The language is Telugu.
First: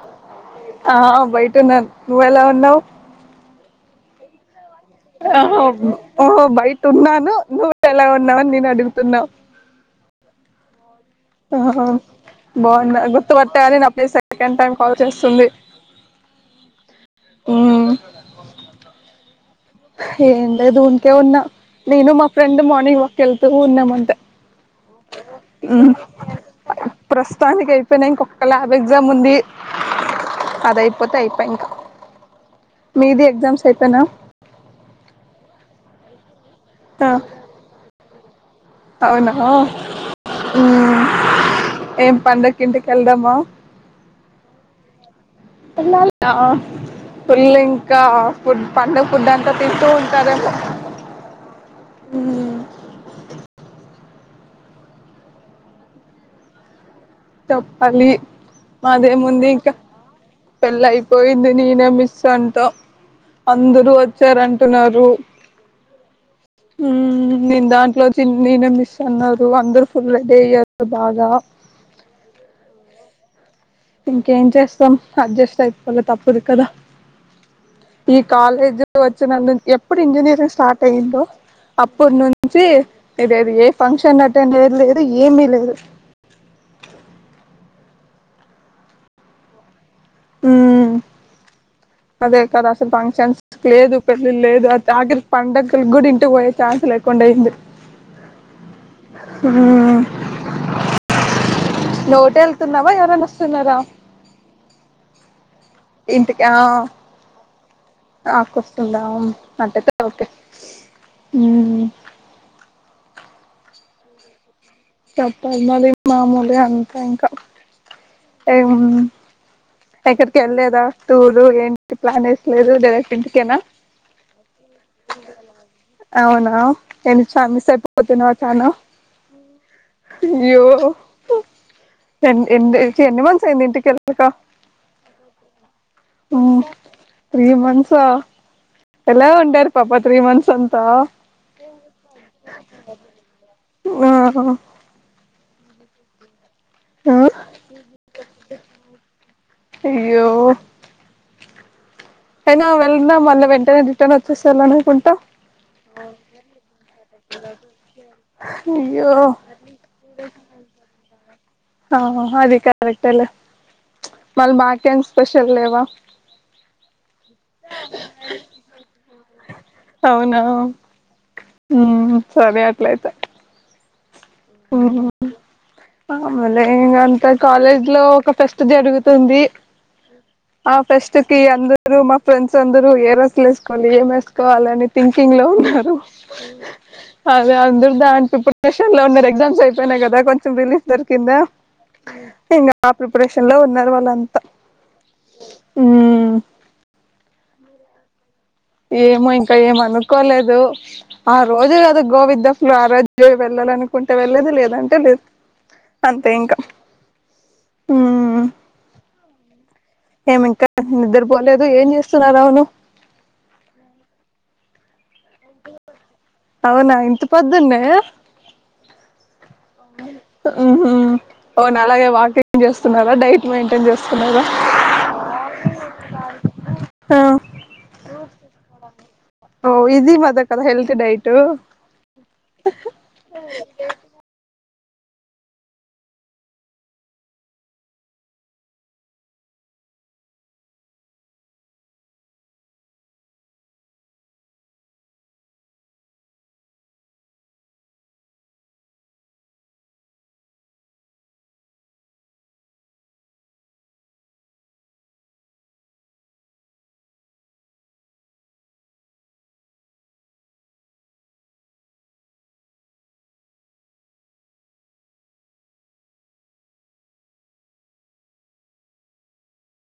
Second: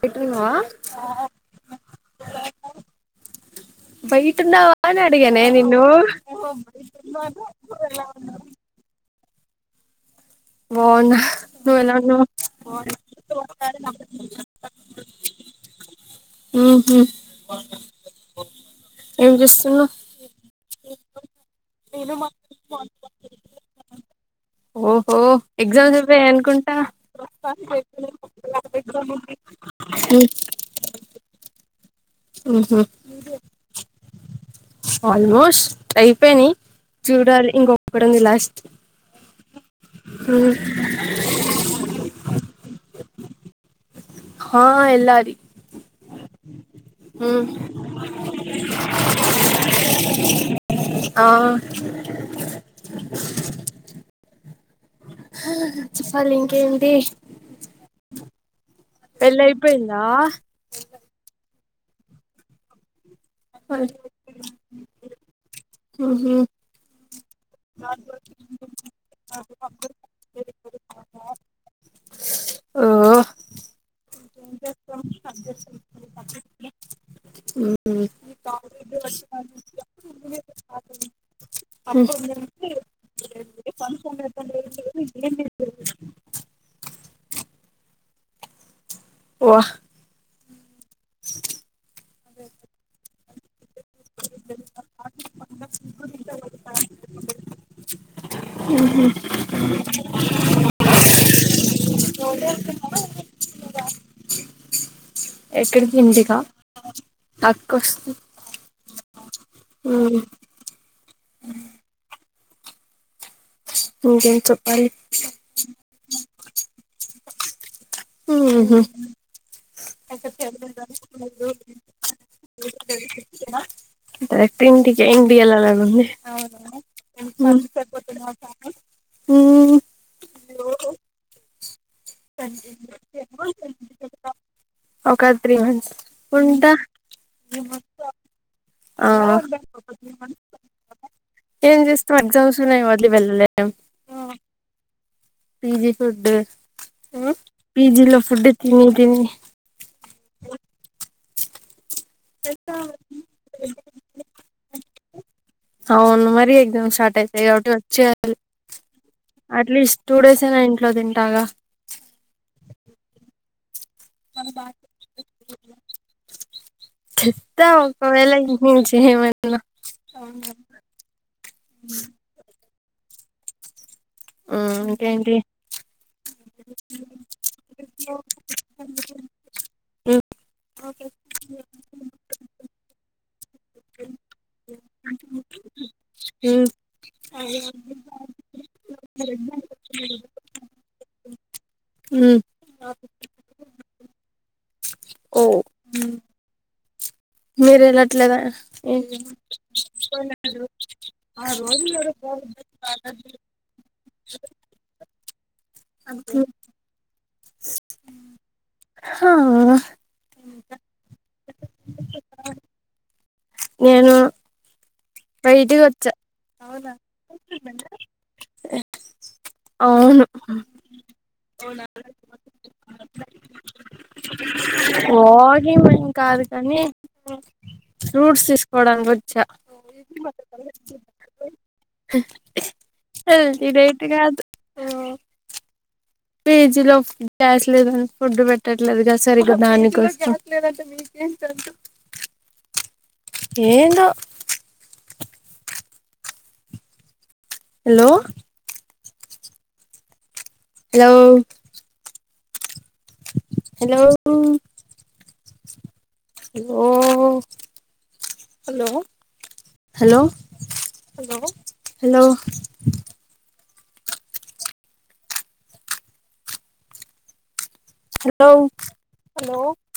బయటున్నావా ఆ బయటన్నాన్ నువ్వెలా ఉన్నావ్ బయటున్నావా అని అడిగానే ఆహో నిన్ను ఓహో బయట ఉన్నాను నువ్వు ఎలా ఉన్నావని నేను అడుగుతున్నావ్ బావున్న నువ్వు ఆహా ఎలా ఉన్నావ్ బాగున్నా గుర్తుపట్టావని నా ప్లేస్ సెకండ్ టైం కాల్ చేస్తుంది ఉమ్ చేస్తున్నావ్ ఏం లేదు ఊన్ కే ఉన్నా నేను మా ఫ్రెండ్ మార్నింగ్ వాక్ వెళ్తూ ఉన్నాము అంతే ఓ ఓ ఉమ్ ఎగ్జామ్ అయిపెయ్ అనుకుంటా ప్రస్తుతానికి అయిపోయినా ఇంకొక ల్యాబ్ ఎగ్జామ్ ఉంది అది అయిపోతే అయిపోయి ఇంకా ఉహు మీది ఎగ్జామ్స్ అయిపాయిన ఉష్ ఐపోయినయ్ చూడాలి ఇంకో పుడు ఉంది లాస్ అవునా హ్మ్ ఏం పండక్కి ఇంటికెళ్దామా లాది వెళ్లాలి రా ఫుల్ ఇంకా ఫుడ్ పండగ ఫుడ్ అంతా తింటూ ఉంటారేమో ఆ ఆ చెప్పాలి ఇంకేంటి చెప్పాలి మాదే పెళ్ళి ముంది ఇంకా అయిపోయిందా పెళ్లి అయిపోయింది నేనే మిస్ అంట అందరూ వచ్చారంటున్నారు ఉహు హ్మ్ నేను దాంట్లోచి నేనే మిస్ అన్నారు అందరూ ఫుల్ రెడీ అయ్యారు బాగా ఓ ఇంకేం చేస్తాం అడ్జస్ట్ అయిపోలే తప్పదు కదా ఈ కాలేజ్ వచ్చినందు ఎప్పుడు ఇంజ ఇంజనీరింగ్ స్టార్ట్ అయిందో అప్పుడు నుంచి ఇదేది ఏ ఫంక్షన్ అటెండ్ లే లేదు ఏమి లేదు వా హ్మ్ అదే కద అసలు ఫంక్షన్స్ లేదు పెళ్ళిళ లేదు ఆకరికి పండగలు కూడా ఇంటికి పోయే ఛాన్స్ లేకుండా అయింది ఆ నువ్వు ఒకటే ఎళ్తున్నావా ఎవరన్నా వస్తున్నారా ఎక్కడికి ఇంటికా ఇంటికి ఆ అక్క వస్తుంది అక్క వస్తుందా అట్లైతే ఒకే హ్మ్మ్ ఇంకేం చెప్ తప్పదు మరి మామూలు అంత ఇంకా ఏం ఉహు ఎక్కడికి వెళ్లలేదా టూర్ ఏంటి ప్లాన్ వేస్తాలేదు డైరెక్ట్ ఇంటికేనా డైరెక్ట్ ఇంటికి ఇంటికి వెళ్ళాలని ఉంది అవునా నేను చానా మిస్ ఐపోతున్నా చానా అయ్యో ఎన్ ఎన్ని ఎన్ని మంత్స్ అయింది ఇంటికి వెళ్ళక ఒక త్రీ మంత్స్ ఉంట త్రీ మంత్సా ఆ ఎలా ఉండారు పాప త్రీ మంత్స్ అంతా ఏం చేస్తాం ఎగ్జామ్స్ ఉన్నాయ్ వదిలి వెళ్ళలేం ఆ పీజీ ఫుడ్ ఆ పీజీలో ఫుడ్ తిని తిని అయ్యో ఐన వెళ్న్నా మళ్ళ వెంటనే రిటర్న్ వచ్చ వెళ్ళనీకుంట అవును మరి ఎగ్జామ్స్ అట్టైతే [unintelligible] వచ్చే అయ్యో అట్లీస్ట్ టూ డేస్ అయినా ఇంట్లో తింటాగా ఆహా అది కరెక్ట్ లే మళ్ళీ మాకేం స్పెషల్ లేవా చెప్తా ఒకవేళ ఇంటి నుంచి ఏమైనా అవునా సరే అ లయిత ఇంకేంటి ఆ మళ ఇంకంతే కాలేజ్ లో ఒక ఫెస్ట్ జరుగుతుంది ఆ ఫెస్ట్ కి అందరుూ మా ఫ్రెండ్స్ అందరూ [unintelligible] అదా ఏం వేసుకోవాలిని థింకింగ్ లో ఉన్నారు అద అందరు దాని ప్రిపరేషన్ లో ఉన్నారు ఎగ్జామ్స్ ఐపోయినాయ్ కదా కొంచెం రిలీఫ్ దొరికిందా ఇంక ప్రిపరేషన్లా ఉన్నర్వాల ఇంతే మ్మ్ మీరేలా అట్లేగా ఏమో ఇంకా ఏమి అనుకోలేదు ఆ రోజు కదా గోవిద్ద ఫ్లు ఆ రోజు వెళ్ళాలను కుంటే వెళ్లేది లేదంటే లేదు అంతే ఇంకా. హా. ఏమింకా నిద్రపోలేదు ఏం చేస్తున్నారుా అవును. నేను. బైటిగ్. అవునా ఇంత పొద్దునే. అవును అవున్ అలాగే వాకింగ్ చేస్తున్నారా డైట్ మెయింటైన్ చేస్తున్నారా వాకింగ్ ఏం కాదు కానీ ఆ ఫ్రూట్స్ తీసుకోవడానికి వచ్చా ఓ ఇద్. ఇది మాదేకద హెల్త్ డైట్. ఉమ్. ఫేజిలో డాస్లేదని ఫుడ్ పెట్టట్లేదు గా సరిగా దానికోసం. ఏదో. హలో. హలో. హలావ్ లో హలో హలో. హలో.